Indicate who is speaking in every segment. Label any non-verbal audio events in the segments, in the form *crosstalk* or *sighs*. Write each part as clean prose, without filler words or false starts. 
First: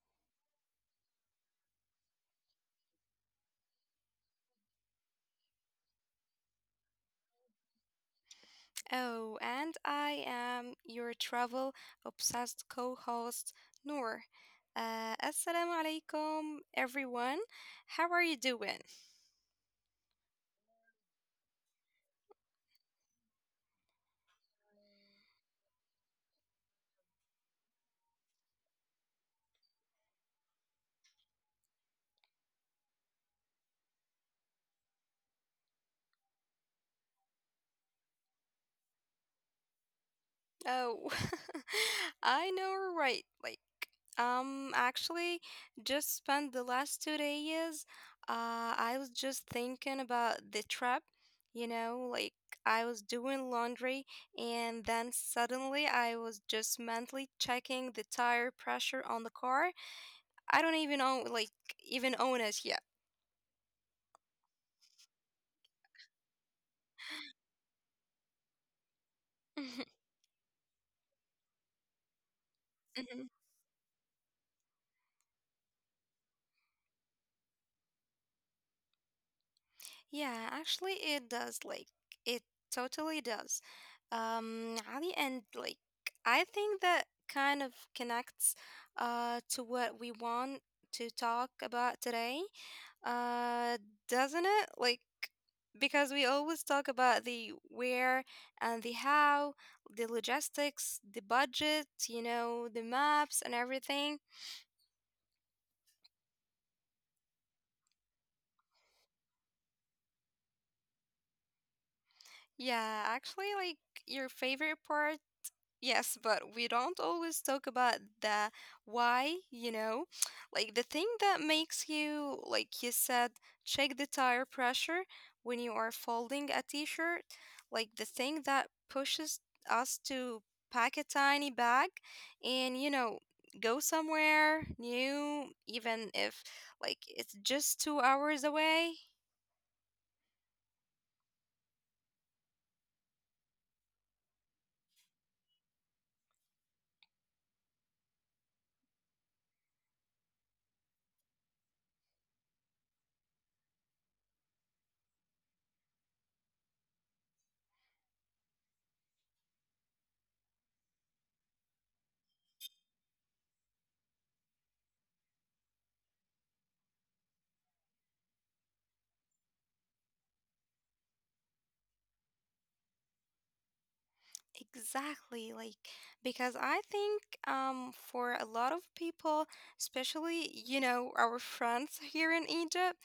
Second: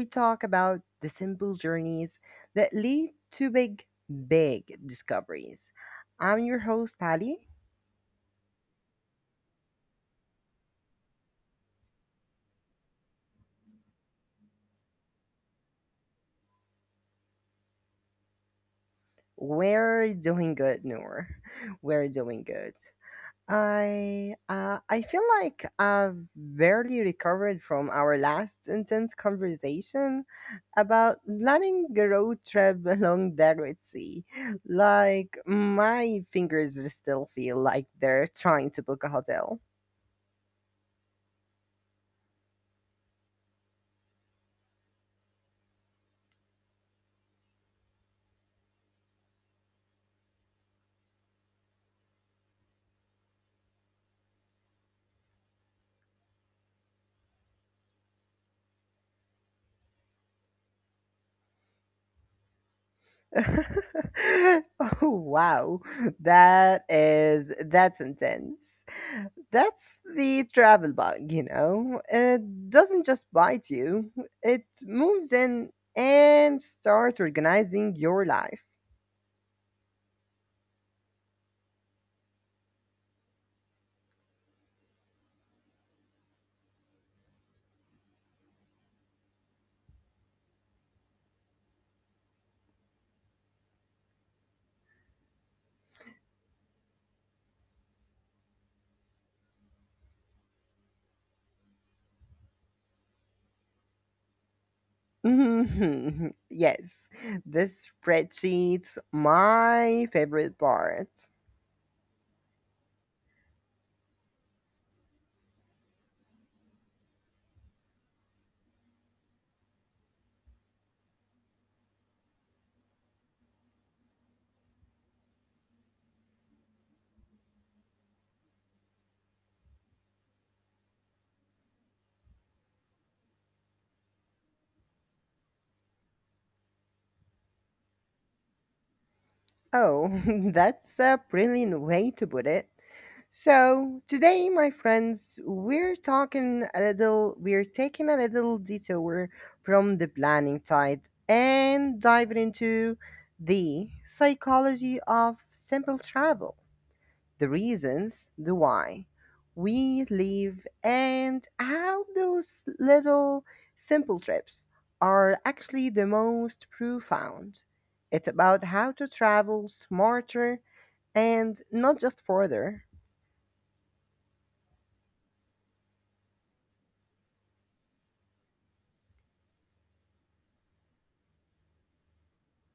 Speaker 1: we talk about the simple journeys that lead to big, big discoveries. I'm your host, Ali.
Speaker 2: Oh, and I am your travel obsessed co host, Noor. Assalamu alaikum, everyone. How are you doing?
Speaker 1: We're doing good, Noor. *laughs* We're doing good. I feel like I've barely recovered from our last intense conversation about planning a road trip *laughs* along the Red Sea. Like my fingers still feel like they're trying to book a hotel.
Speaker 2: Oh, *laughs* I know, right? Um, actually, just spent the last 2 days. I was just thinking about the trip, you know, like I was doing laundry, and then suddenly I was just mentally checking the tire pressure on the car I don't even own like even own it yet. *laughs*
Speaker 1: *laughs* Oh, wow. That is, that's intense. That's the travel bug, you know? It doesn't
Speaker 2: Mhm.
Speaker 1: just bite you, it moves in and starts organizing your life.
Speaker 2: Yeah, actually it does, it totally does. Ali, and like I think that kind of connects to what we want to talk about today. Uh doesn't it? Like because we always talk about the where and the how, the logistics, the budget, you know, the maps and everything.
Speaker 1: *laughs* Yes, this spreadsheet's my favorite part.
Speaker 2: Yeah, actually, like your favorite part, yes, but we don't always talk about the why, you know? *tsk* Like the thing that makes you, like you said, check the tire pressure when you are folding a t-shirt, like the thing that pushes us to pack a tiny bag and, you know, go somewhere new, even if like it's just 2 hours away.
Speaker 1: Oh, *laughs* that's a brilliant way to put it. So, today, my friends, we're taking a little detour from the planning side and diving into the psychology of simple travel, the reasons, the why we leave, and how those little simple trips are actually the most profound. It's about how to travel smarter and not just further.
Speaker 2: Exactly, like because I think for a lot of people, especially you know our friends here in Egypt,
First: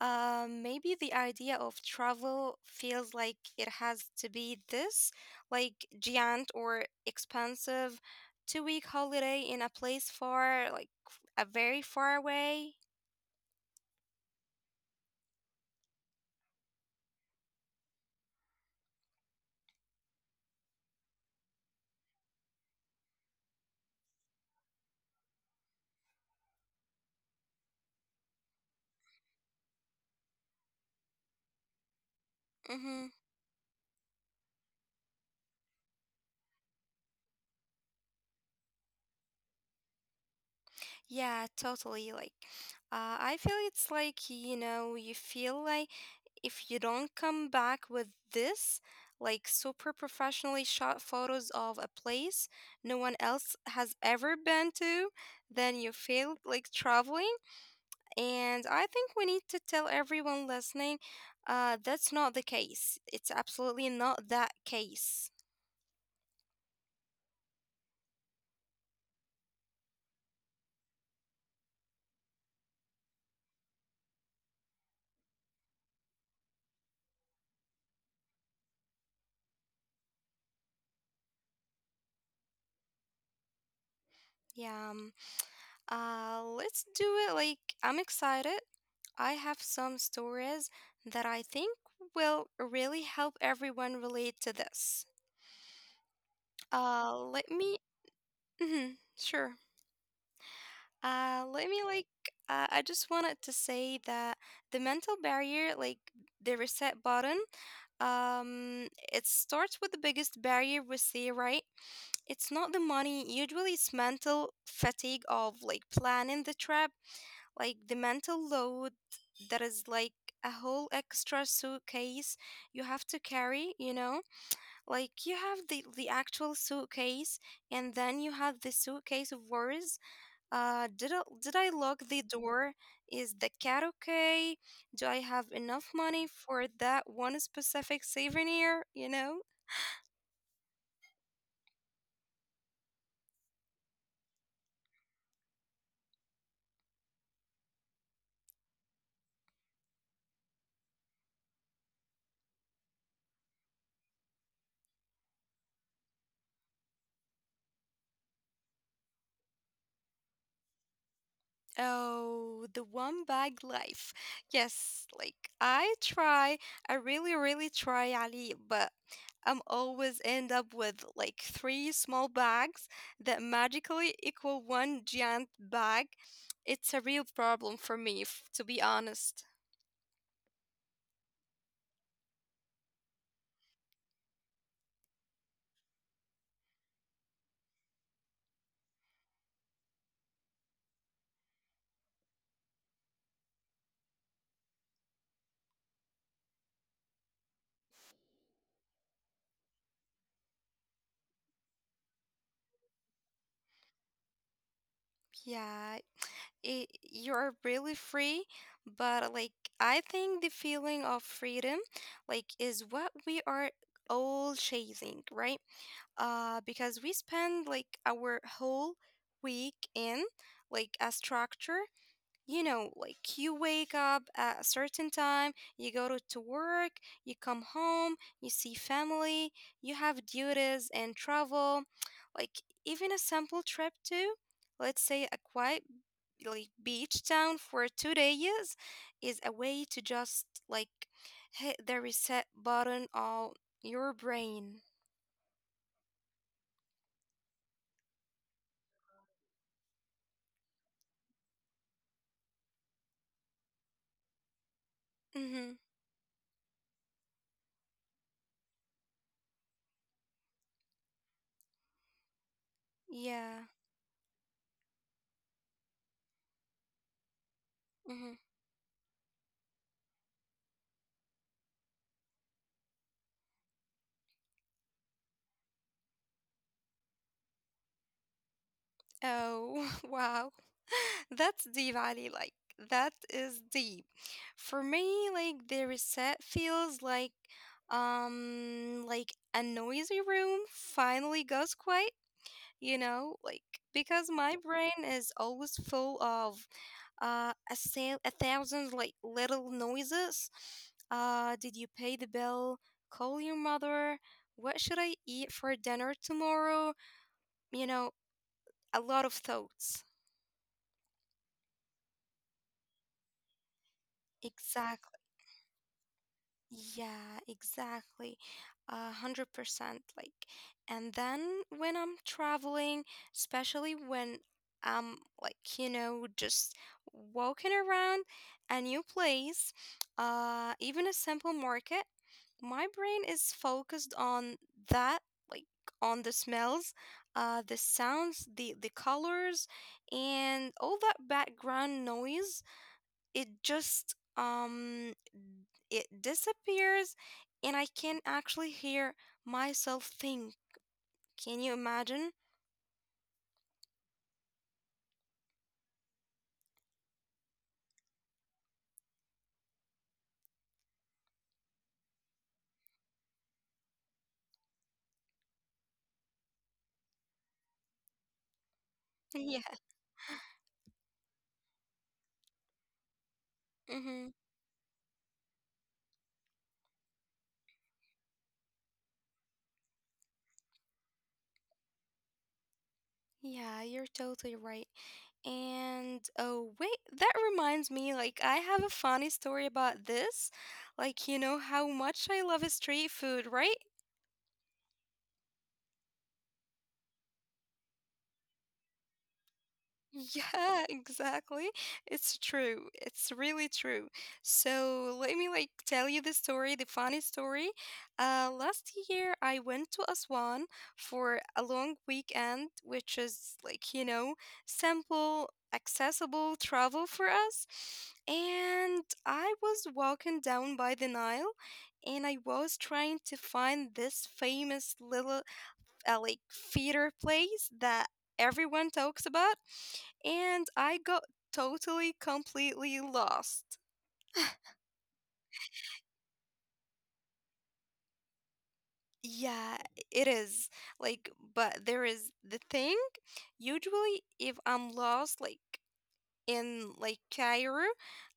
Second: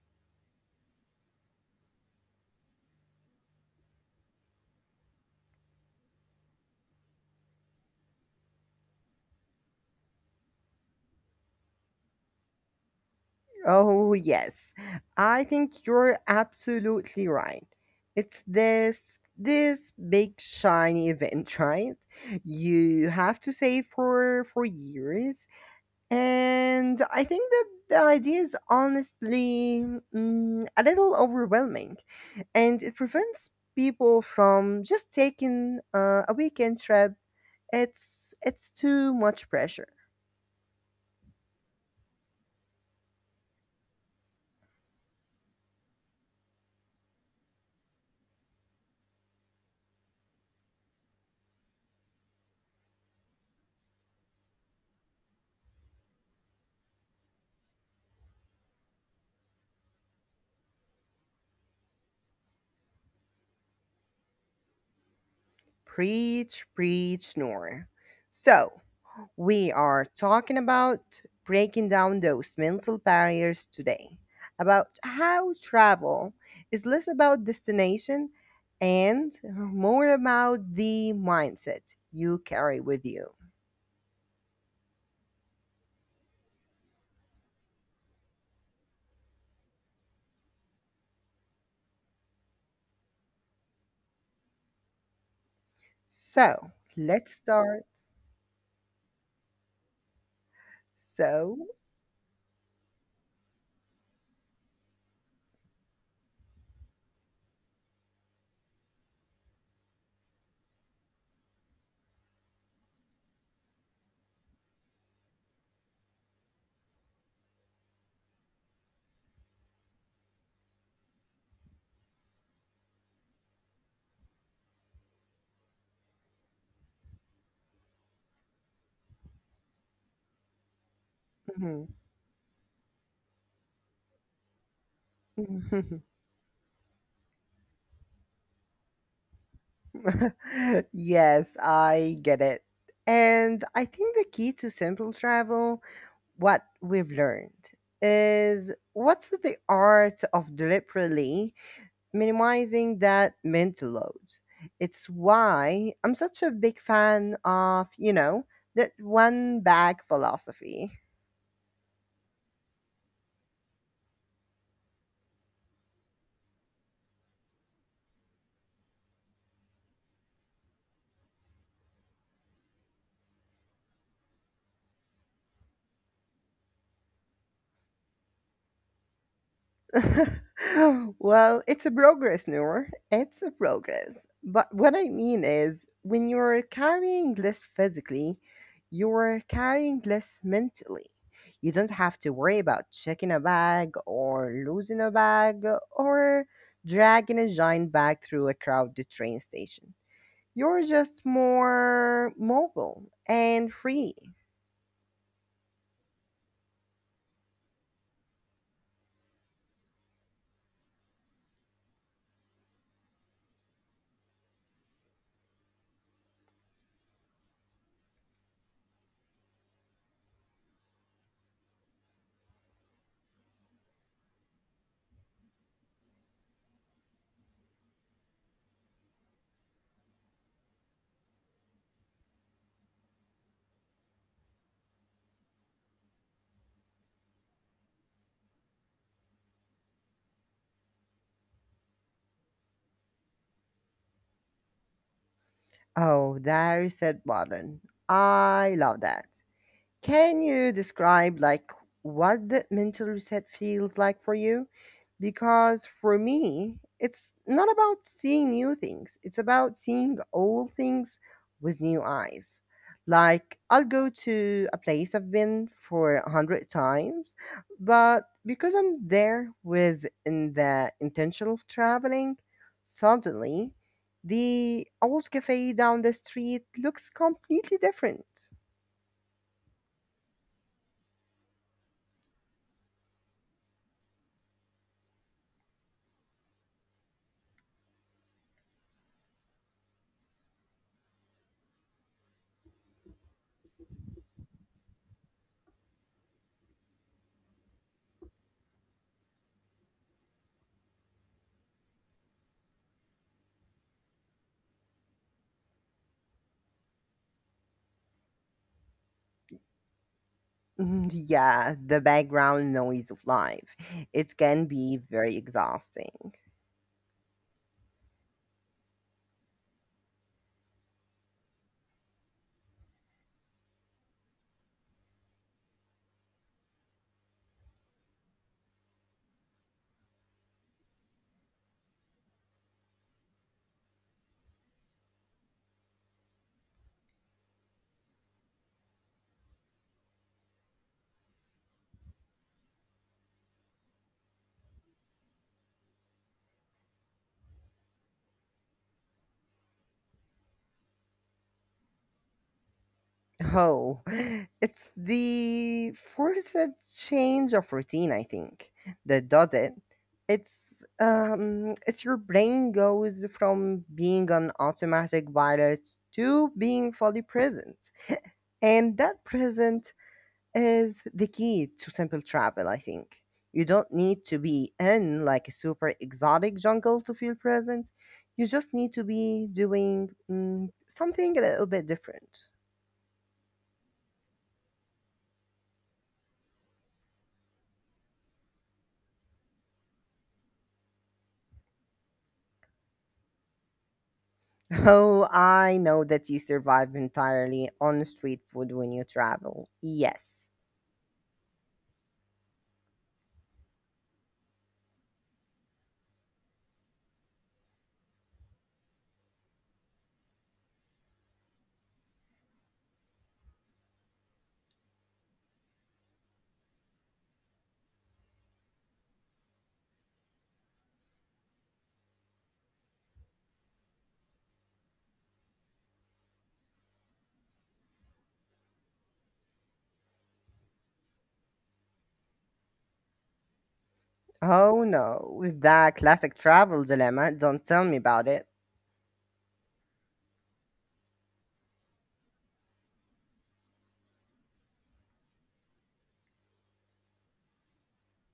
Speaker 2: maybe the idea of travel feels like it has to be this like giant or expensive 2 week holiday in a place far like a very far away.
Speaker 1: Oh, yes, I think you're absolutely right. It's this. This big shiny event, *laughs* right? You have to save for years. And I think that the idea is honestly a little overwhelming, and it
Speaker 2: Hmm.
Speaker 1: prevents people from just taking a weekend trip. It's too much pressure.
Speaker 2: Yeah, totally. Like, I feel it's like, you know, you feel like if you don't come back with this, like super professionally shot photos of a place no one else has ever been to, then you failed like traveling. And I think we need to tell everyone listening, that's not the case. It's absolutely not that case.
Speaker 1: Preach, preach, Nor. So, we are talking about breaking down those mental barriers today, about how travel is less about destination and more about the mindset you carry with you.
Speaker 2: Yeah. Let's do it. Like, I'm excited. I have some stories that I think will really help everyone relate to this.
Speaker 1: So let's
Speaker 2: Let
Speaker 1: start.
Speaker 2: me. Mhm, sure.
Speaker 1: So,
Speaker 2: Let me like. I just wanted to say that the mental barrier, like the reset button, it starts with the biggest barrier we see, right? It's not the money. Usually, it's mental fatigue of like planning the trip, like the mental load that is like a whole extra suitcase you have to carry, you know, like you have the actual suitcase and then you have the suitcase of worries. Did I
Speaker 1: mhm.
Speaker 2: lock the door, is the cat okay, do I have enough
Speaker 1: *laughs*
Speaker 2: money for that one specific souvenir, you know?
Speaker 1: Yes, I get it. And I think the key to simple travel, what we've learned, is what's the art of deliberately minimizing that mental load. It's why I'm such a big fan of, you know, that one bag philosophy.
Speaker 2: Oh, the one bag life. Yes, like I try, I really, really try, Ali, but I'm always end up with like three small bags that magically equal one giant bag. It's a real problem for me, to be honest.
Speaker 1: *laughs* well, it's a progress, Noor. It's a progress. But what I mean is, when you're carrying less physically, you're carrying less mentally. You don't have to worry about checking a bag or losing a bag or dragging a giant bag through a crowded train station. You're just more mobile and free.
Speaker 2: Yeah, it, you're really free, but like I think the feeling of freedom, like, is what we are all chasing, right? Because we spend like our whole week in like a structure. You know, like you wake up at a certain time, you go to work, you come home, you see family, you have duties and travel, like even a simple trip to, let's say, a quiet like beach town for 2 days is a way to just like hit the reset button on your brain.
Speaker 1: Oh, there you said, button. I love that. Can you describe like what the mental reset feels like for you?
Speaker 2: Mm-hmm.
Speaker 1: Because for me, it's not about seeing new things. It's about seeing old things with new eyes. Like
Speaker 2: Yeah.
Speaker 1: I'll go to a place I've been for a hundred times, but
Speaker 2: Mhm.
Speaker 1: because I'm there with in the intention of traveling, suddenly the old cafe down the street looks completely different.
Speaker 2: Oh, *laughs* wow. *laughs* That's deep, Ali. Like, that is deep. For me, like, the reset feels like a noisy room finally goes quiet, you know? Like, because my brain is always full of, a thousand, like, little noises. Did you pay the bill? Call your mother? What should I eat for dinner tomorrow? You know, a lot of thoughts.
Speaker 1: Mhm. Yeah, the background noise of life. It can be
Speaker 2: Exactly.
Speaker 1: very exhausting.
Speaker 2: Yeah, exactly. 100%. Like, and then when I'm traveling, especially when I'm like, you know, just walking around a new place, even a simple market, my brain is focused on that, like on the smells, the sounds, the colors, and all that background noise it just it disappears and I can actually hear myself think, can you imagine?
Speaker 1: Oh, *laughs* it's the forced change of routine, I think, that does it. It's your brain goes from being on automatic pilot to being fully present, and that
Speaker 2: *laughs* Yeah.
Speaker 1: present is the key to simple travel. I think you don't need
Speaker 2: Hmm,
Speaker 1: to be in like a super exotic jungle to feel present. You just need to be doing something a little bit different.
Speaker 2: yeah, you're totally right. And oh wait, that reminds me, like I have a funny story about this. Like you know how much I love street food, right?
Speaker 1: Oh, I know that you survive entirely on street food when you travel. Yes.
Speaker 2: Yeah, *laughs* exactly. It's true. It's really true. So let me like tell you the story, the funny story. Last year I went to Aswan for a long weekend, which is like, you know, simple, accessible travel for us. And I was walking down by the Nile and I was trying to find this famous little like theater plays that everyone talks about, and I got totally completely lost.
Speaker 1: Oh no, that classic travel dilemma. Don't tell me about it.
Speaker 2: Yeah, it is. Like, but there is the thing. Usually, if I'm lost, like in like Cairo,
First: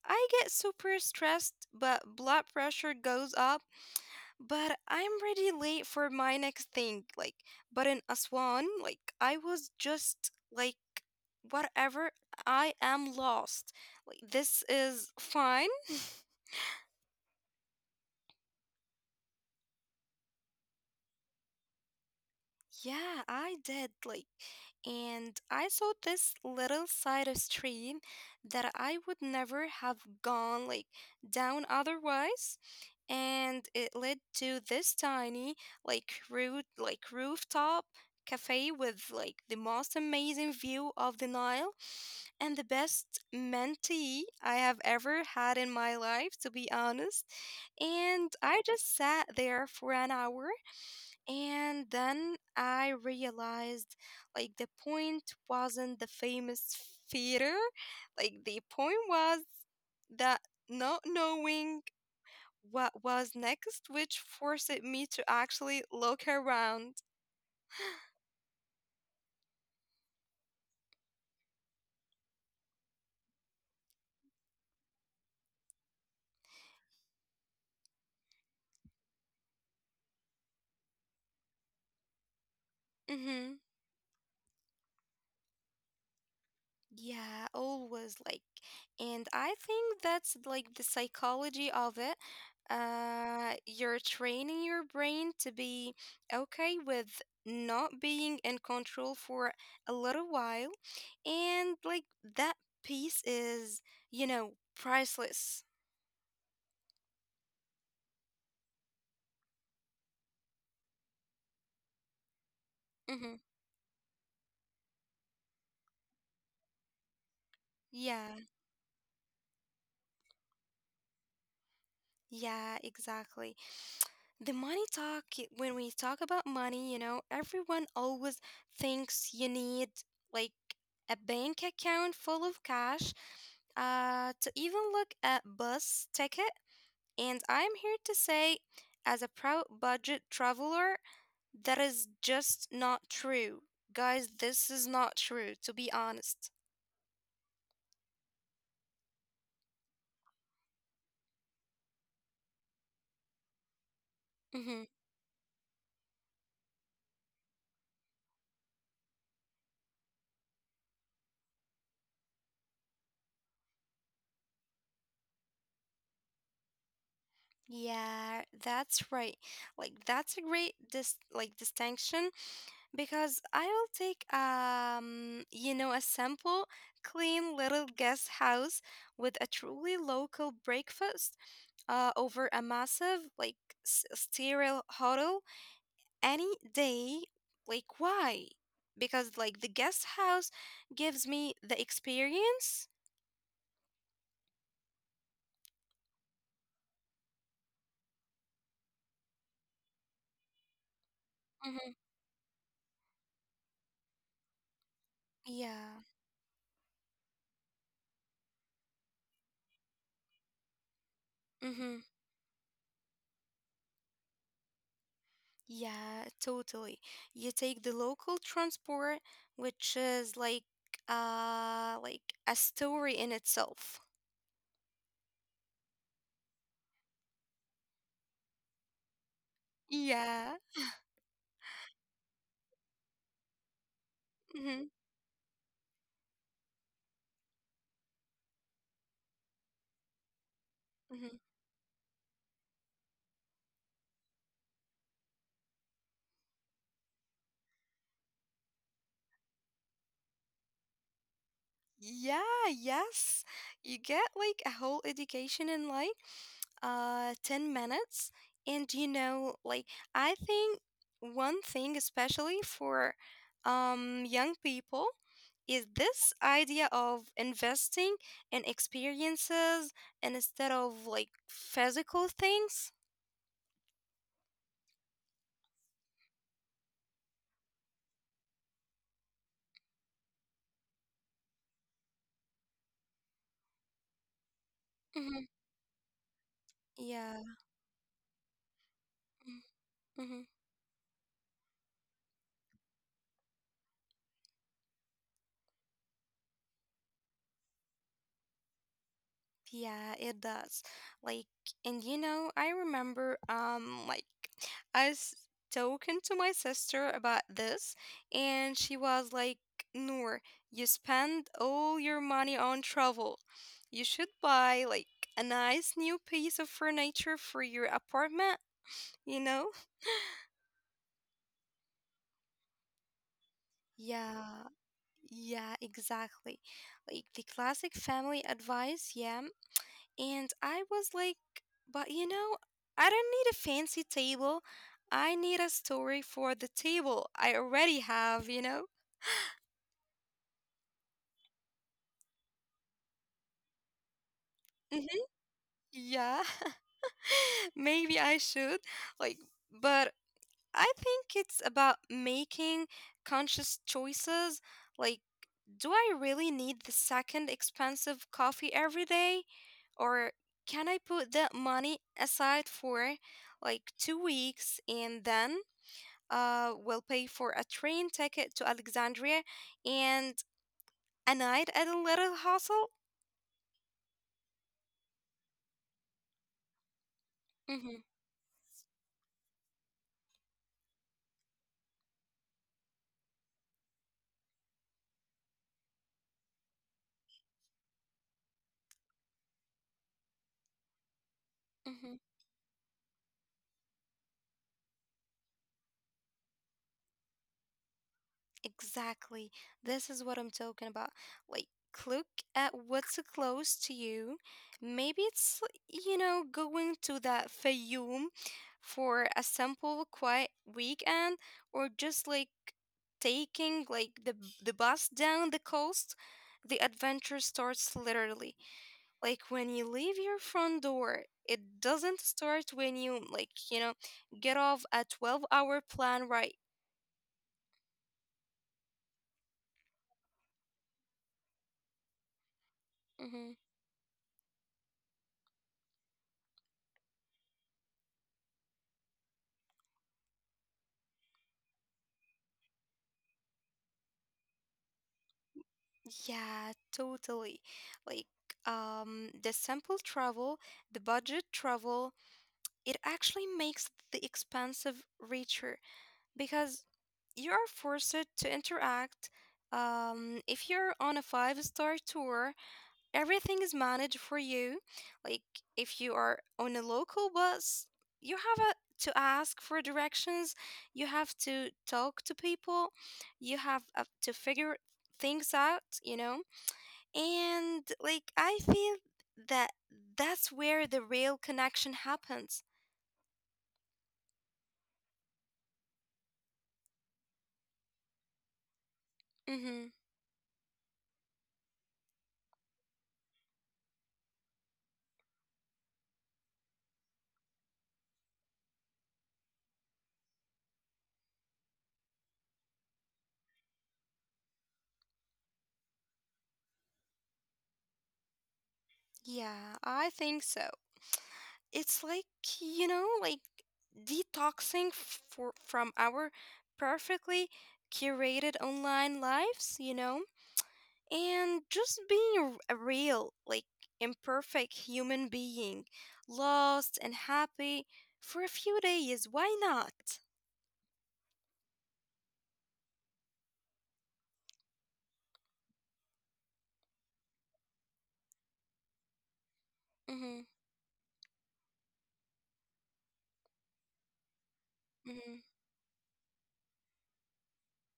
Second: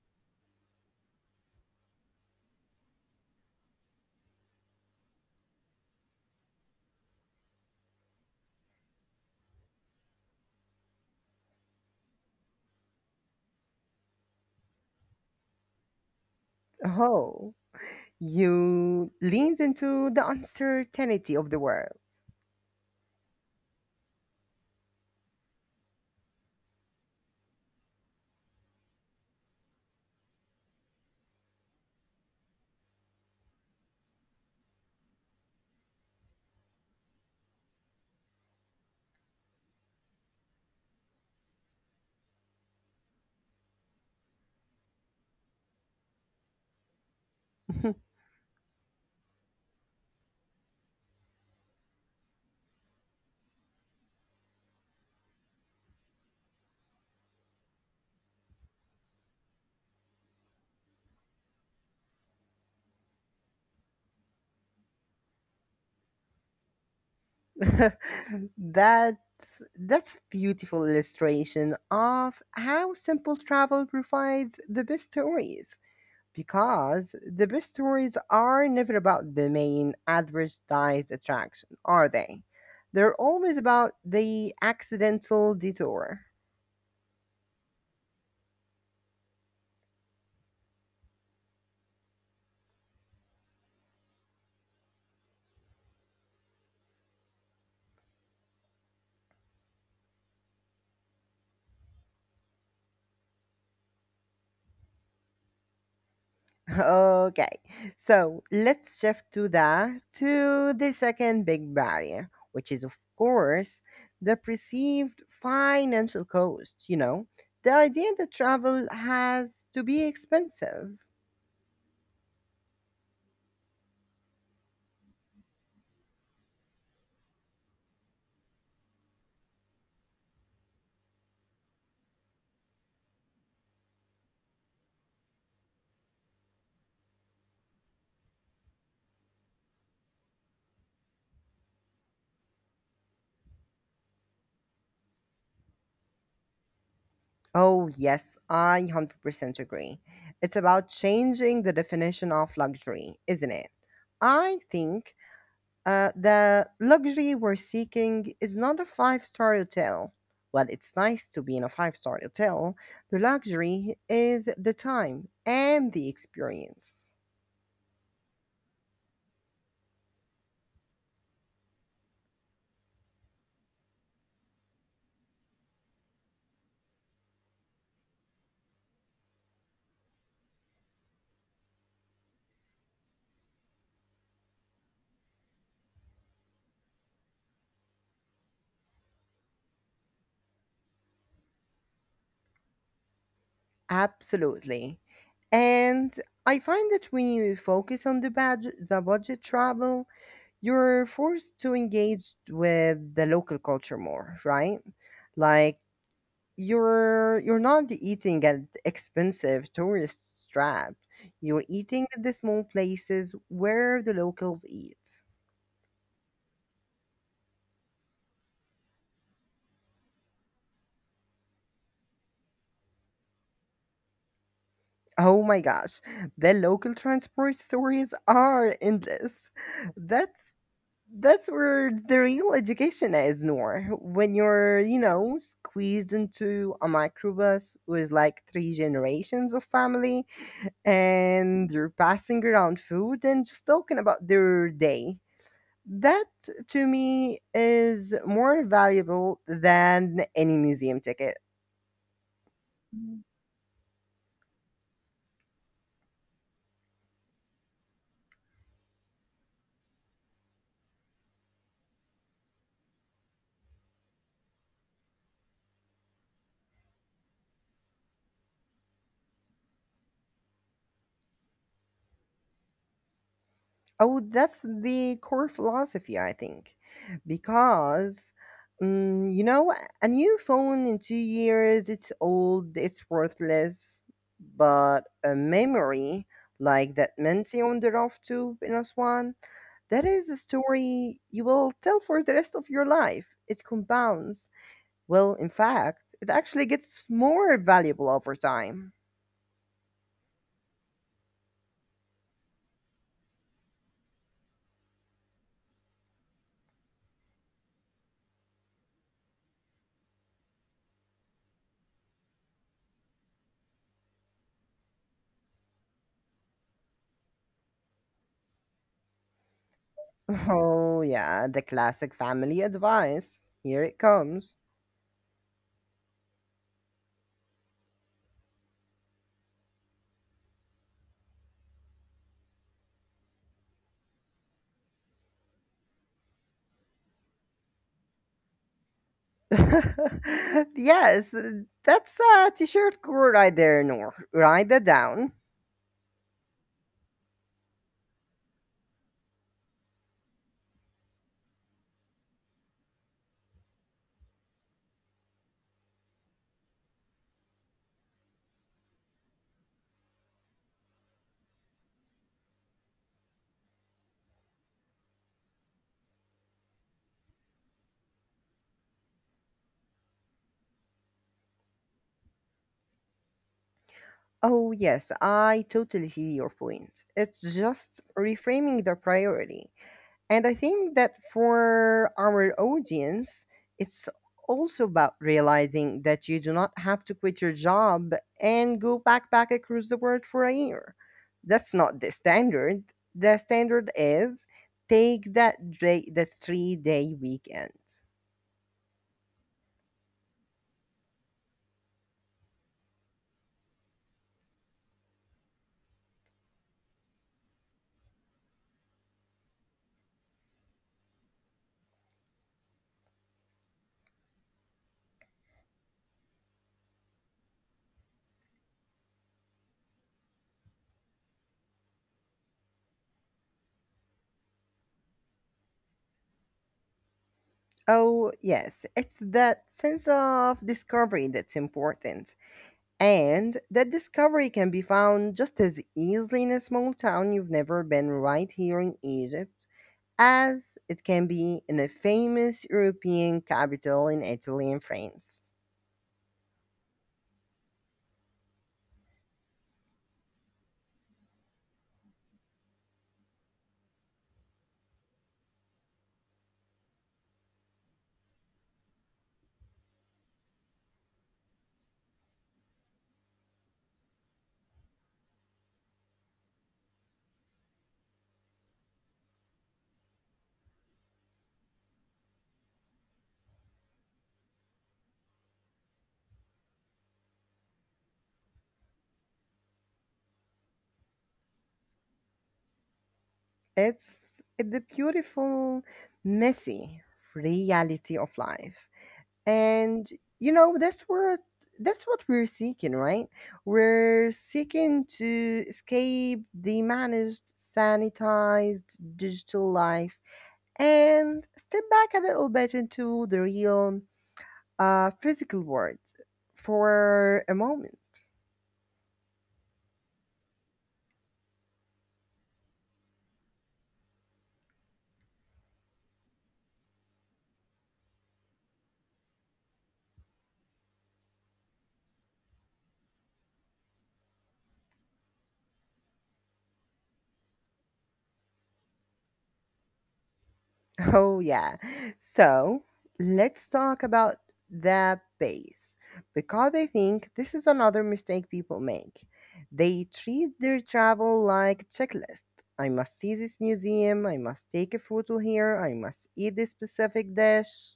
Speaker 2: I get super stressed, but blood pressure goes up, but I'm really late for my next thing. Like, but in Aswan, like, I was just like, whatever, I am lost. Like, this is fine. *laughs*
Speaker 1: Oh, you leaned into the uncertainty of the world.
Speaker 2: Yeah, I did. Like, and I saw this little side of stream that I would never have gone like down otherwise. And it led to this tiny like rooftop cafe with like the most amazing view of the Nile and the best mentee I have ever had in my life, to be honest.
Speaker 1: *laughs*
Speaker 2: And I just sat there for an hour and then I realized like the point wasn't the famous theater, like the point was that not knowing what was next, which forced me to actually look around.
Speaker 1: that that's a beautiful illustration of how simple travel provides the best stories. Because the best stories are never about the main advertised attraction, are they? They're
Speaker 2: Mm-hmm.
Speaker 1: always about the accidental detour.
Speaker 2: Yeah, always like, and I think that's like the psychology of it. You're training your brain to be okay with not being in control for a little while, and like that piece is, you know, priceless.
Speaker 1: *laughs* Okay, so let's shift to that to the second big barrier, which is of
Speaker 2: Hmm.
Speaker 1: course the perceived financial cost, you know, the idea that
Speaker 2: Yeah,
Speaker 1: travel has to be expensive.
Speaker 2: yeah, exactly. The money talk, when we talk about money, you know, everyone always thinks you need like a bank account full of cash to even look at bus ticket. And I'm here to say, as a proud budget traveler, that is just not true. Guys, this is not true, to be honest.
Speaker 1: Oh, yes, I 100% agree. It's about changing the definition of luxury, isn't it? I
Speaker 2: Mm-hmm.
Speaker 1: think the luxury we're seeking is not a five-star hotel. Well, it's nice to be in a five-star hotel. The luxury is the time and the experience.
Speaker 2: Yeah, that's right. Like that's a great distinction. Because I will take, you know, a simple, clean little guest house with a truly local breakfast, over a massive, like, sterile hotel any day. Like, why? Because, like, the guest house gives me the experience.
Speaker 1: Absolutely. And I find that when you focus on the budget travel, you're forced to
Speaker 2: Mm-hmm.
Speaker 1: engage with the local culture more, right? Like
Speaker 2: Yeah.
Speaker 1: you're not eating at expensive tourist traps. You're eating
Speaker 2: Mm-hmm.
Speaker 1: at the small places where the locals eat.
Speaker 2: Yeah, totally. You take the local transport, which is like a story in itself.
Speaker 1: Oh my gosh, the local transport stories are endless. That's
Speaker 2: Yeah.
Speaker 1: that's where the real education is, Noor. When you're,
Speaker 2: Mhm,
Speaker 1: you know, squeezed into a microbus with like three generations of family
Speaker 2: mhm.
Speaker 1: and they're passing around food and just talking about their day. That to me is more valuable than any museum ticket.
Speaker 2: Yeah, yes. You get like a whole education in like 10 minutes, and you know like I think one thing, especially for young people, is this idea of investing in experiences instead of like physical things.
Speaker 1: Oh, that's the core philosophy, I think. Because, you know, a new phone in 2 years, it's old, it's worthless. But a
Speaker 2: Mhm.
Speaker 1: memory like that
Speaker 2: Yeah.
Speaker 1: Menti on the Rough Tube in Aswan, that is a
Speaker 2: Mm-hmm.
Speaker 1: story you will tell for the rest of your life. It compounds. Well, in fact, it actually gets more valuable over time.
Speaker 2: Yeah, it does. Like, and you know, I remember, like, I was talking to my sister about this, and she was like, Noor, you spend all your money on travel. You should buy, like, a nice new piece of furniture for your apartment, you know?
Speaker 1: *laughs* Oh, yeah, the classic family advice. Here it comes.
Speaker 2: Yeah, yeah, exactly. Like, the classic family advice, yeah. And I was like, but you know, I don't need a fancy table. I need a story for the table I already have, you know?
Speaker 1: *laughs* Yes, that's a t-shirt core right there, Nor. Write that
Speaker 2: Mhm.
Speaker 1: down.
Speaker 2: Yeah, *laughs* maybe I should. Like, but I think it's about making conscious choices. Like, do I really need the second expensive coffee every day? Or can I put that money aside for like 2 weeks and then will pay for a train ticket to Alexandria and a night at a little hostel.
Speaker 1: Oh yes, I totally see your point. It's just
Speaker 2: Mm-hmm,
Speaker 1: reframing the priority. And I think that for our audience, it's also about realizing that you do not have to quit your job and go backpack across the world for a year. That's not the
Speaker 2: mm-hmm.
Speaker 1: standard. The standard is take that day, the 3 day weekend.
Speaker 2: Exactly. This is what I'm talking about. Like, look at what's close to you. Maybe it's, you know, going to the Fayoum for a simple, quiet weekend, or just like taking like the bus down the coast. The adventure starts literally, like when you leave your front door. It doesn't start when you like you know get off a 12-hour plan, right?
Speaker 1: Oh, yes, it's that sense of discovery that's important.
Speaker 2: Hmm,
Speaker 1: And that discovery can be found just as easily in a small town you've never been right here in Egypt, as it can be in a famous European capital in Italy and France.
Speaker 2: yeah, totally. Like, the simple travel, the budget travel, it actually makes the expensive richer because you are forced to interact. If you're on a five-star tour, everything is managed for you. Like if you are on a local bus, you have a, to ask for directions, you have to talk to people, you have to figure things out, you know? And like I feel that that's where the real connection happens.
Speaker 1: It's the beautiful, messy reality of life.
Speaker 2: Mhm.
Speaker 1: And you know, that's what we're seeking, right? We're seeking to escape the managed, sanitized digital life and step back a little bit into the real physical world for a moment.
Speaker 2: Yeah, I think so. It's like, you know, like detoxing for from our perfectly curated online lives, you know, and just being a real, like imperfect human being, lost and happy for a few days. Why not?
Speaker 1: Oh, yeah. So let's talk about the base, because I think this is another mistake people make. They
Speaker 2: Mm-hmm.
Speaker 1: treat their travel like checklist. I must see this museum, I must take a photo
Speaker 2: Mm-hmm.
Speaker 1: here, I must eat this specific dish.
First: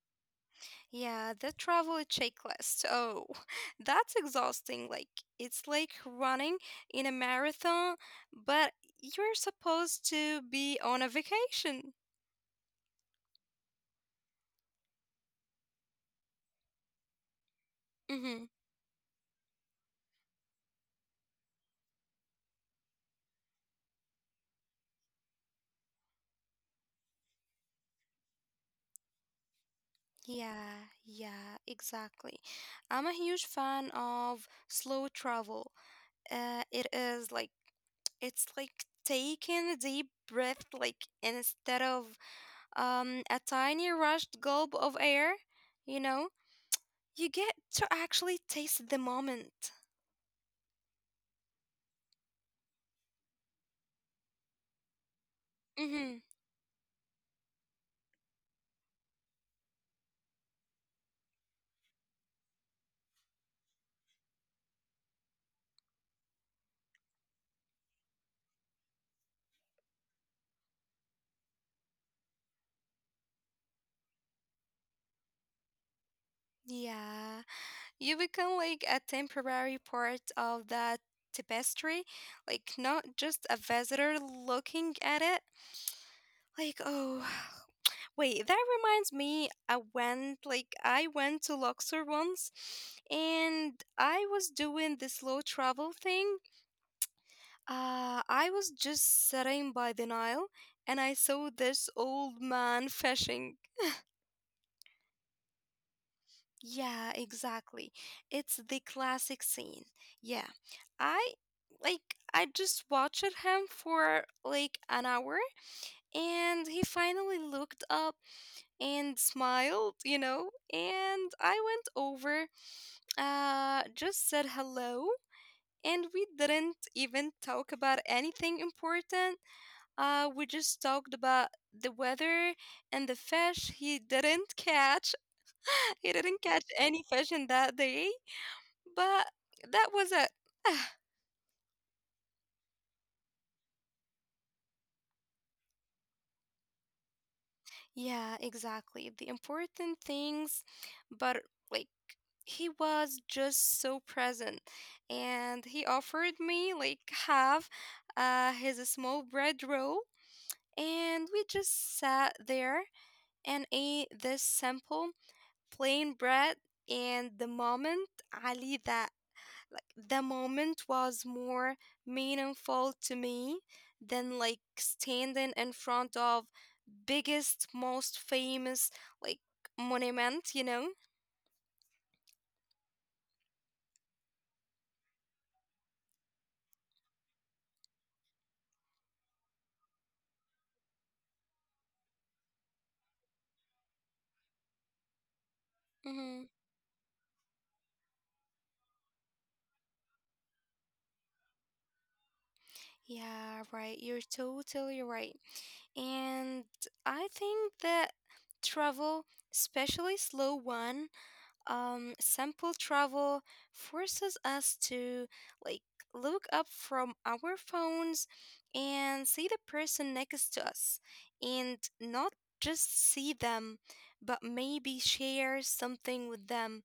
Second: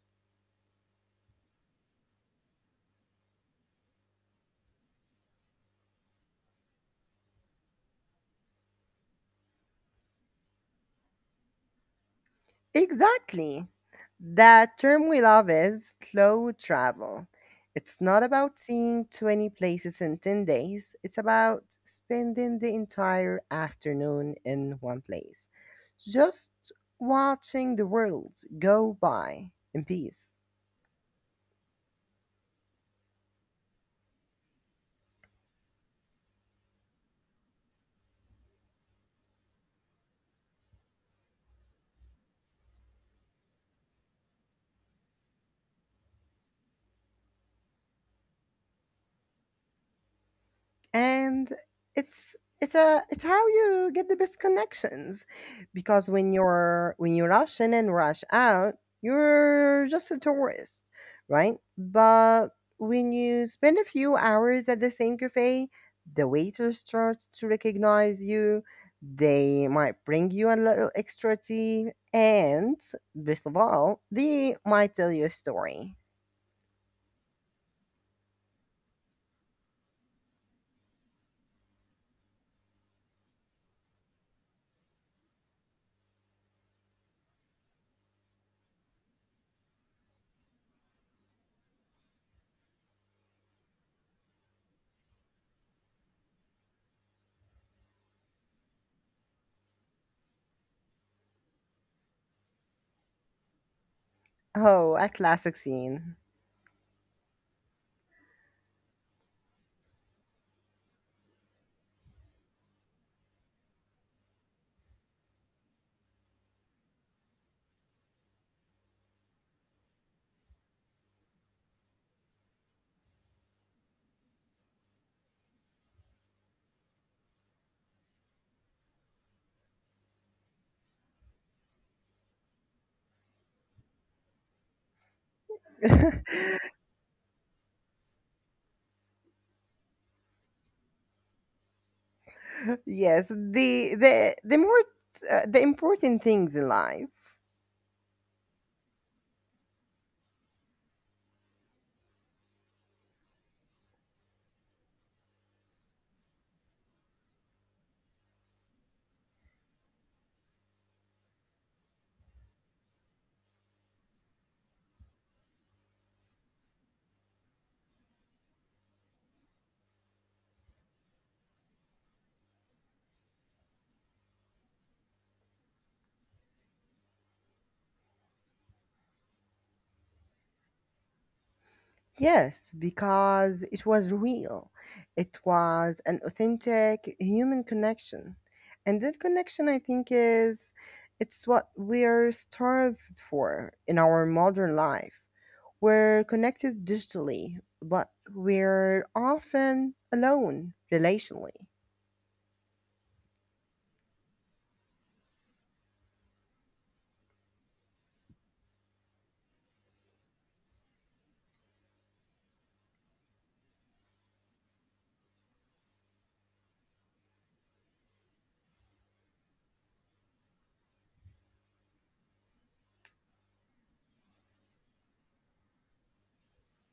Speaker 2: Yeah, the travel checklist. Oh, *laughs* that's exhausting. Like, it's like running in a marathon, but you're supposed to be on a vacation.
Speaker 1: Exactly. That term we love is slow travel. It's not
Speaker 2: Mm-hmm.
Speaker 1: about seeing 20 places in 10 days, it's about spending the entire afternoon in one place, just watching the world go by in peace.
Speaker 2: Yeah, yeah, exactly. I'm a huge fan of slow travel. It is like, it's like taking a deep breath, like, instead of a tiny rushed gulp of air, you know? You get to actually taste the moment.
Speaker 1: And it's it's how you get the best connections, because
Speaker 2: Mm-hmm.
Speaker 1: when you're when you rush in and rush out, you're just a tourist, right? But when you spend a few hours at the same cafe, the waiter starts to recognize you, they might bring you a little extra tea, and best of all, they might tell you a story.
Speaker 2: Yeah, you become like a temporary part of that tapestry, like not just a visitor looking at it. Like, oh, *sighs* wait, that reminds me, I went to Luxor once and I was doing the slow travel thing. I was just sitting by the Nile and I saw this old man *laughs* fishing.
Speaker 1: Oh, a classic scene.
Speaker 2: Yeah, exactly. It's the classic scene. Yeah. I I just watched him for like an hour and he finally looked up and smiled, and I went over, just said hello and we didn't even talk about anything important. We just talked about the weather and the fish he didn't catch. *laughs* He didn't
Speaker 1: *laughs*
Speaker 2: catch any fish in that day but that was it. *sighs*
Speaker 1: Yes, the important things in life.
Speaker 2: Yeah, exactly. The important things, but like he was just so present and he offered me like half his small bread roll and we just sat there and ate this simple plain bread, and the moment, Ali, that the moment was more meaningful to me than like standing in front of biggest, most famous, like, monument, you know?
Speaker 1: Yes, because it was real. It was an authentic human connection. And that connection, I think, is it's what we're starved for in our modern life. We're
Speaker 2: Hmm.
Speaker 1: connected digitally, but we're often alone relationally.
Speaker 2: Yeah, right. You're totally right. And I think that travel, especially slow one, sample travel forces us to, like, look up from our phones and see the person next to us and not just see them, but maybe share something with them.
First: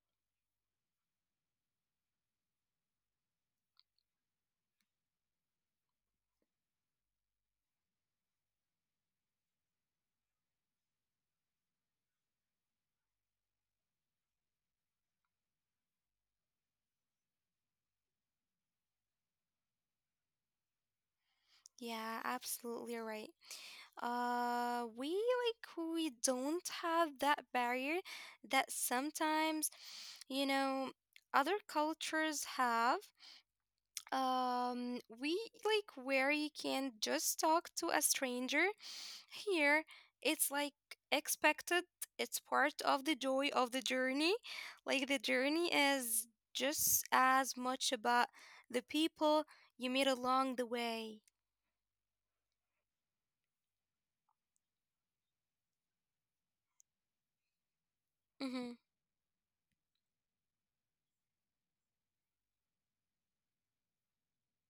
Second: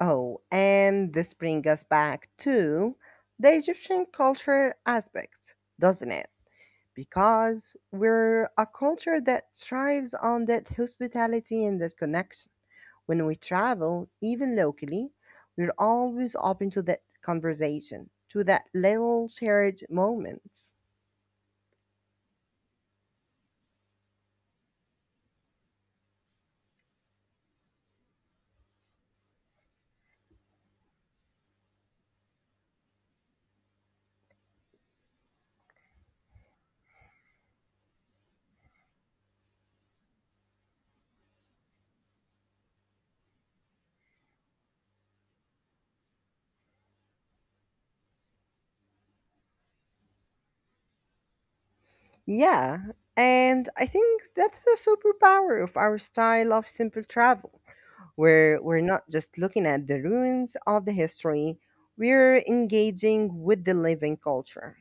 Speaker 1: Oh, and this brings us back to the Egyptian culture aspect, doesn't it? Because we're a culture that thrives on that hospitality and that connection. When we travel, even locally, we're always open to that conversation, to that little shared moments.
Speaker 2: Yeah, absolutely right. We don't have that barrier that sometimes, you know, other cultures have. We like where you can just talk to a stranger. Here, it's like expected. It's part of the joy of the journey. Like the journey is just as much about the people you meet along the way.
Speaker 1: Yeah, and I think that's a superpower of our style of simple travel, where we're
Speaker 2: Mm-hmm.
Speaker 1: not just looking at the ruins of the history, we're engaging with the living culture.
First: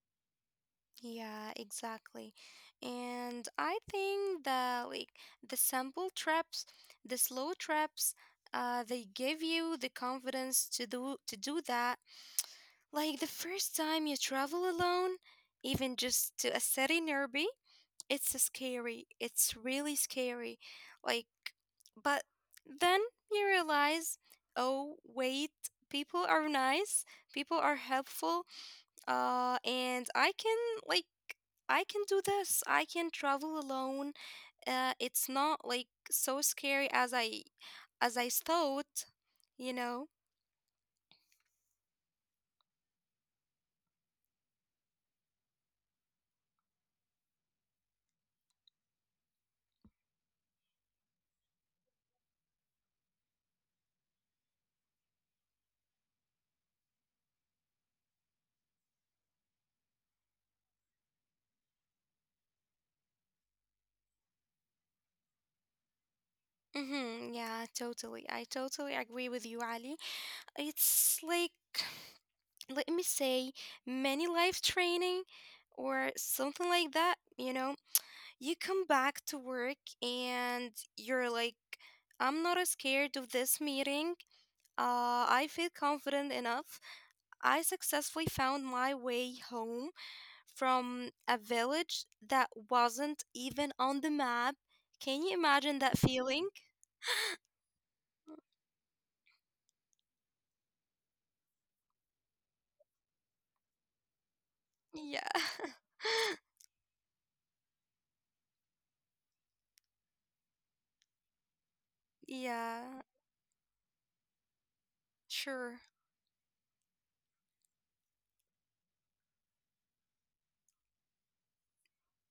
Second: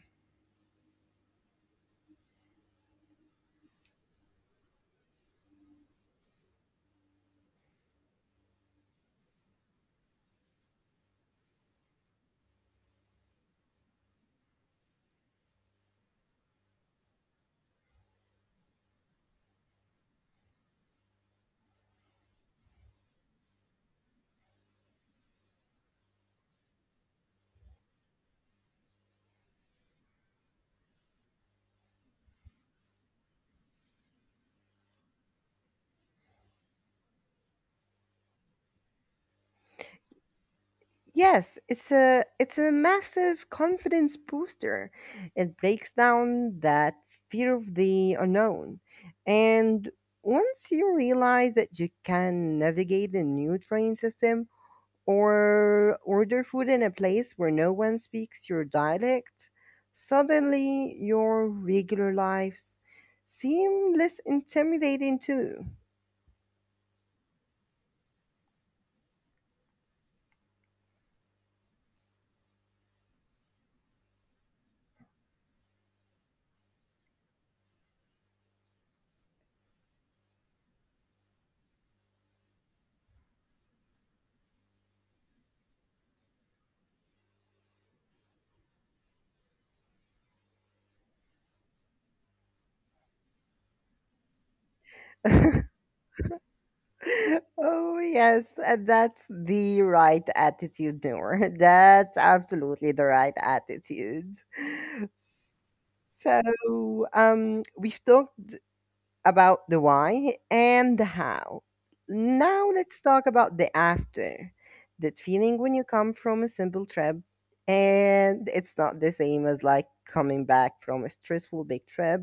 Speaker 2: Yeah, exactly. And I think that like the simple traps, the slow traps, they give you the confidence to do that. Like the first time you travel alone, even just to a city nearby, it's a scary. It's really scary. Like, but then you realize, oh wait, people are nice, people are helpful, and like I can do this. I can travel alone. It's not like so scary as I thought, you know.
Speaker 1: Yes, it's a massive confidence booster. It breaks down that fear of the unknown. And once you realize that you can navigate the new train system or order food in a place where no one speaks your dialect, suddenly your regular lives seem less intimidating too.
Speaker 2: Mm-hmm, yeah, totally. I totally agree with you, Ali. It's like let me say many life training or something like that, you know, you come back to work and you're like, I'm not as scared of this meeting. I feel confident enough. I successfully found my way home from a village that wasn't even on the map. Can you
Speaker 1: *laughs*
Speaker 2: imagine that feeling?
Speaker 1: oh, yes, and that's the right attitude, Noor. *laughs* That's absolutely the right attitude.
Speaker 2: Yeah. *laughs*
Speaker 1: So, we've talked about the why and the how. Now
Speaker 2: Yeah,
Speaker 1: let's talk about the after. That feeling
Speaker 2: sure.
Speaker 1: when you come from a simple trip, and it's not the same as like coming back from a stressful big trip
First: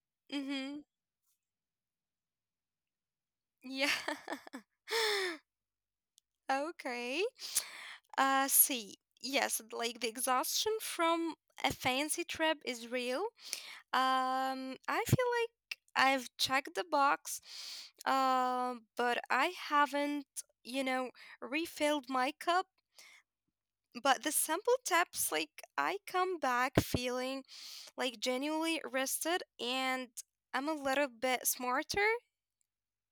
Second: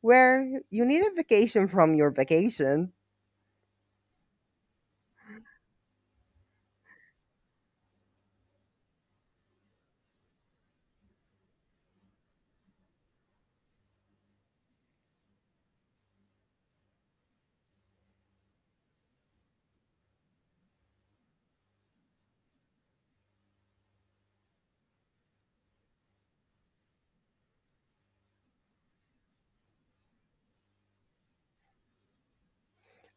Speaker 1: where
Speaker 2: Mm-hmm.
Speaker 1: you need a vacation from your vacation.
Speaker 2: Yeah. *laughs* Okay. See, yes, like the exhaustion from a fancy trip is real. I feel like I've checked the box, but I haven't, you know, refilled my cup. But the simple tips, like I come back feeling like genuinely rested and I'm a little bit smarter.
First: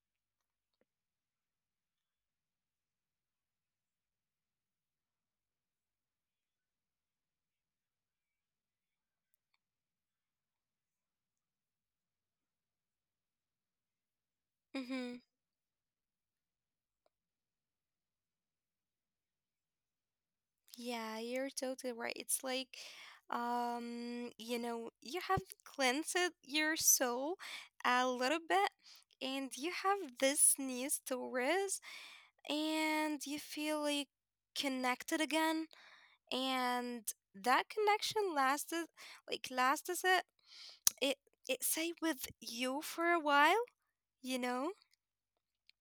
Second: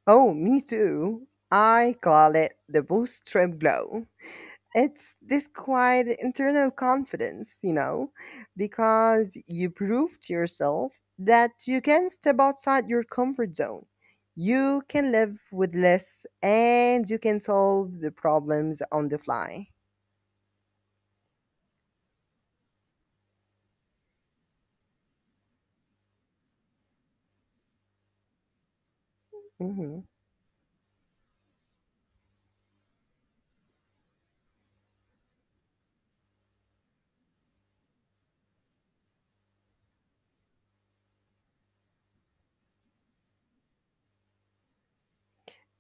Speaker 1: Oh, me too. I call it the post trip glow. It's this quiet internal confidence, you know, because you prove to yourself that you can step outside your comfort zone. You can
Speaker 2: Mm-hmm.
Speaker 1: live with less and you can solve the problems on the fly.
Speaker 2: Yeah, you're totally right. It's like, you know, you have cleansed your soul a little bit, and you
Speaker 1: Mhm.
Speaker 2: have this new stories and you feel like connected again and that connection lasted, like, lasted it it it stayed with you for a while, you know.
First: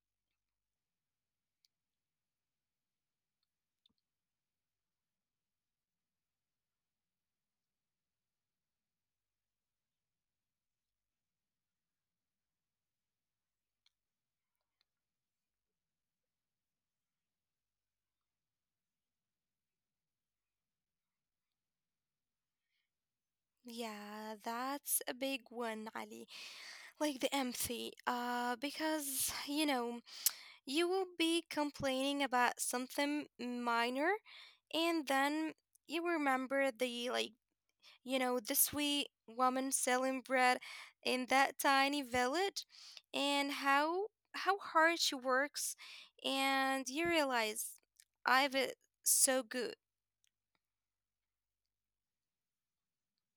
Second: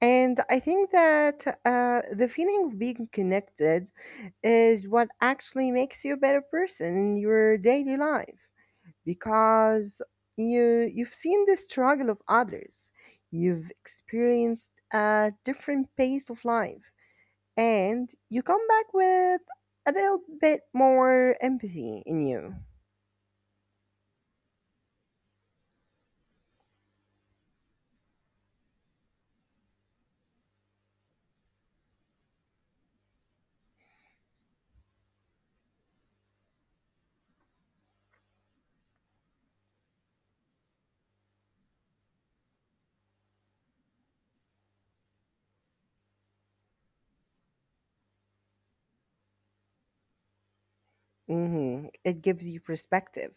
Speaker 1: And I think that the feeling of being connected is what actually makes you a better person in your daily life, because you you've seen the struggle of others, you've experienced a different pace of life, and you come back with a little bit more empathy in you.
Speaker 2: Yeah, that's a big one, Ali. Like the empathy, because you know you will be complaining about something minor, and then you remember, the, like, you know, the sweet woman selling bread in that tiny village and how hard she works and you realize I've it so good.
Speaker 1: Hmm, it gives you perspective,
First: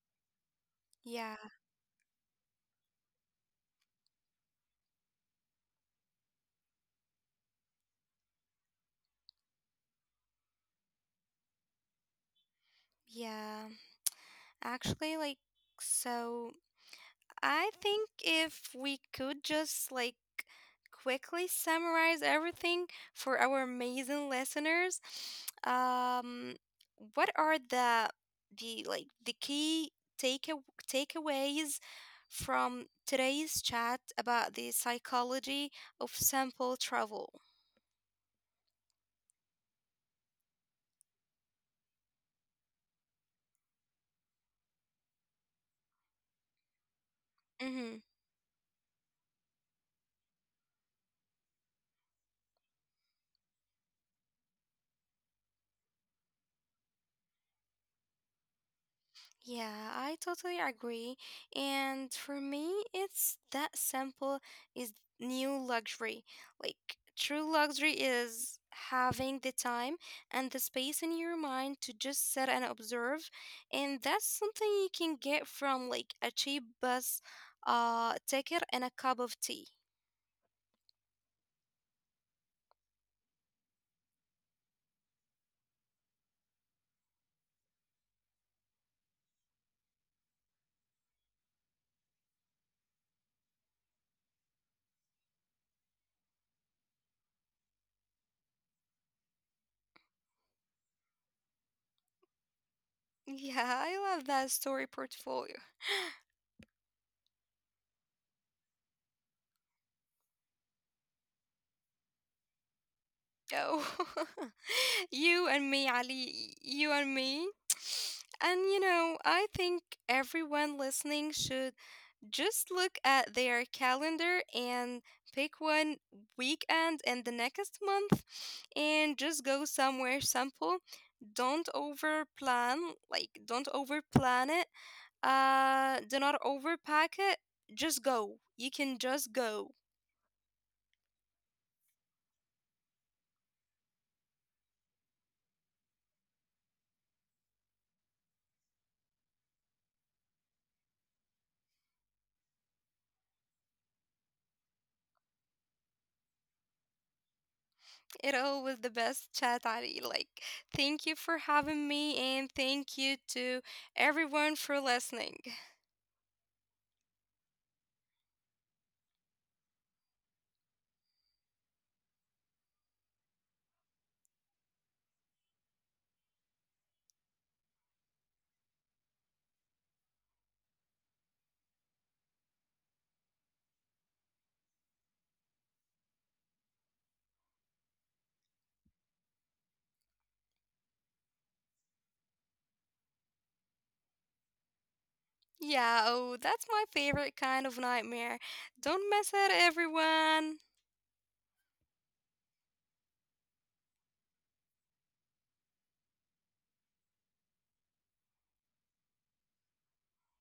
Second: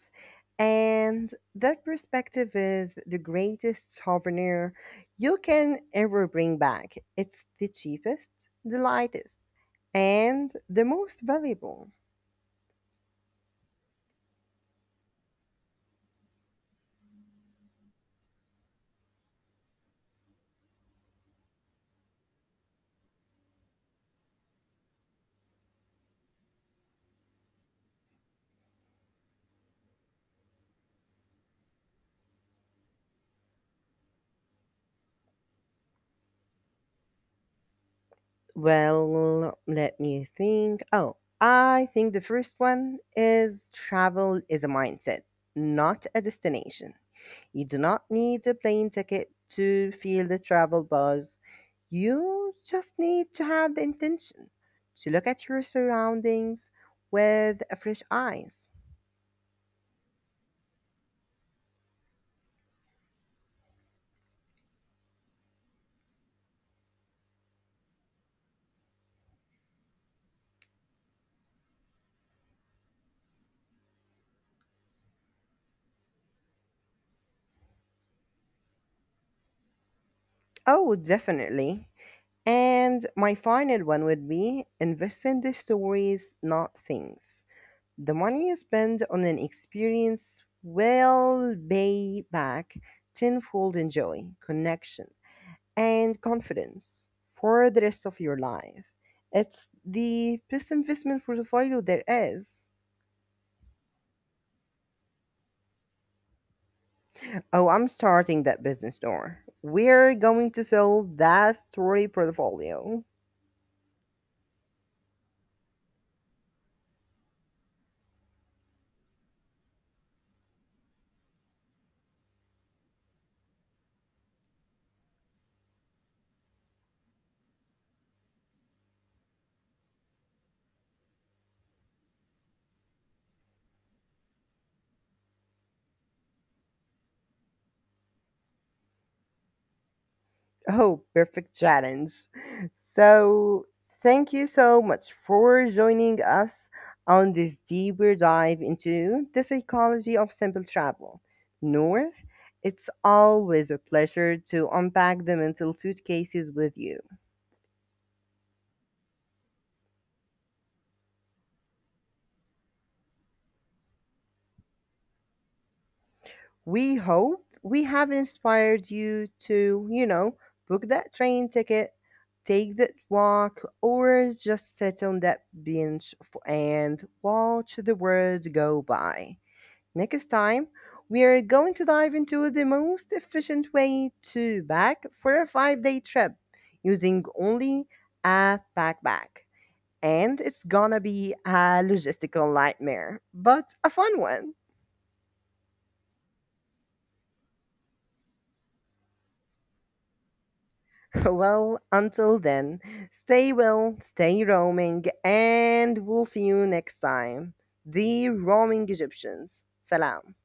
Speaker 1: and
Speaker 2: Yeah,
Speaker 1: that perspective is the greatest souvenir you can ever bring back. It's the cheapest, the lightest, and the most valuable.
Speaker 2: yeah. Actually, like, so I think if we could just like quickly summarize everything for our amazing listeners, *sniffs* um, what are the like the key take takeaways from today's chat about the psychology of sample travel?
Speaker 1: Well, let me think. Oh, I think the first one is travel is a mindset, not a destination. You do
Speaker 2: Mm-hmm.
Speaker 1: not need a plane ticket to feel the travel buzz. You just need to have the intention to look at your surroundings with a fresh eyes.
Speaker 2: Yeah, I totally agree. And for me, it's that simple is new luxury. Like, true luxury is having the time and the space in your mind to just sit and observe. And that's something you can get from like a cheap bus ticket and a cup of tea. *laughs*
Speaker 1: Oh, definitely. And my final one would be invest in the stories, not things. The money you spend on an experience will pay back tenfold in joy, connection, and confidence for the rest of your life. It's the best investment portfolio there is.
Speaker 2: Yeah, I love that story portfolio.
Speaker 1: Oh, I'm starting that business store. We're going to sell that story portfolio.
Speaker 2: Oh, *laughs* you and me, Ali, you and me. And you know, I think everyone listening should just look at their calendar and pick one weekend in the next month and just go somewhere simple. Don't over plan, like, don't over plan it. Do not overpack it. Just go. You can just go.
Speaker 1: Oh, perfect challenge. So, thank you so much for joining us on this deeper dive into the psychology of simple travel. Noor, it's always a pleasure to unpack the mental suitcases with you.
Speaker 2: It all was the best chat, Ali. Like, thank you for having me, and thank you to everyone for listening.
Speaker 1: We hope we have inspired you to, you know, book that train ticket, take that walk, or just sit on that bench and watch the world go by. Next time, we are going to dive into the most efficient way to pack for a 5 day trip using only a backpack. And it's gonna be a logistical nightmare, but a fun one.
Speaker 2: Yeah, oh, that's my favorite kind of nightmare. Don't miss it, everyone.
Speaker 1: *laughs* Well, until then, stay well, stay roaming, and we'll see you next time. The Roaming Egyptians. Salam.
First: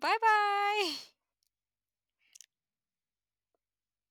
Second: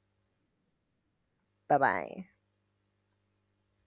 Speaker 2: Bye bye. *laughs*
Speaker 1: Bye bye.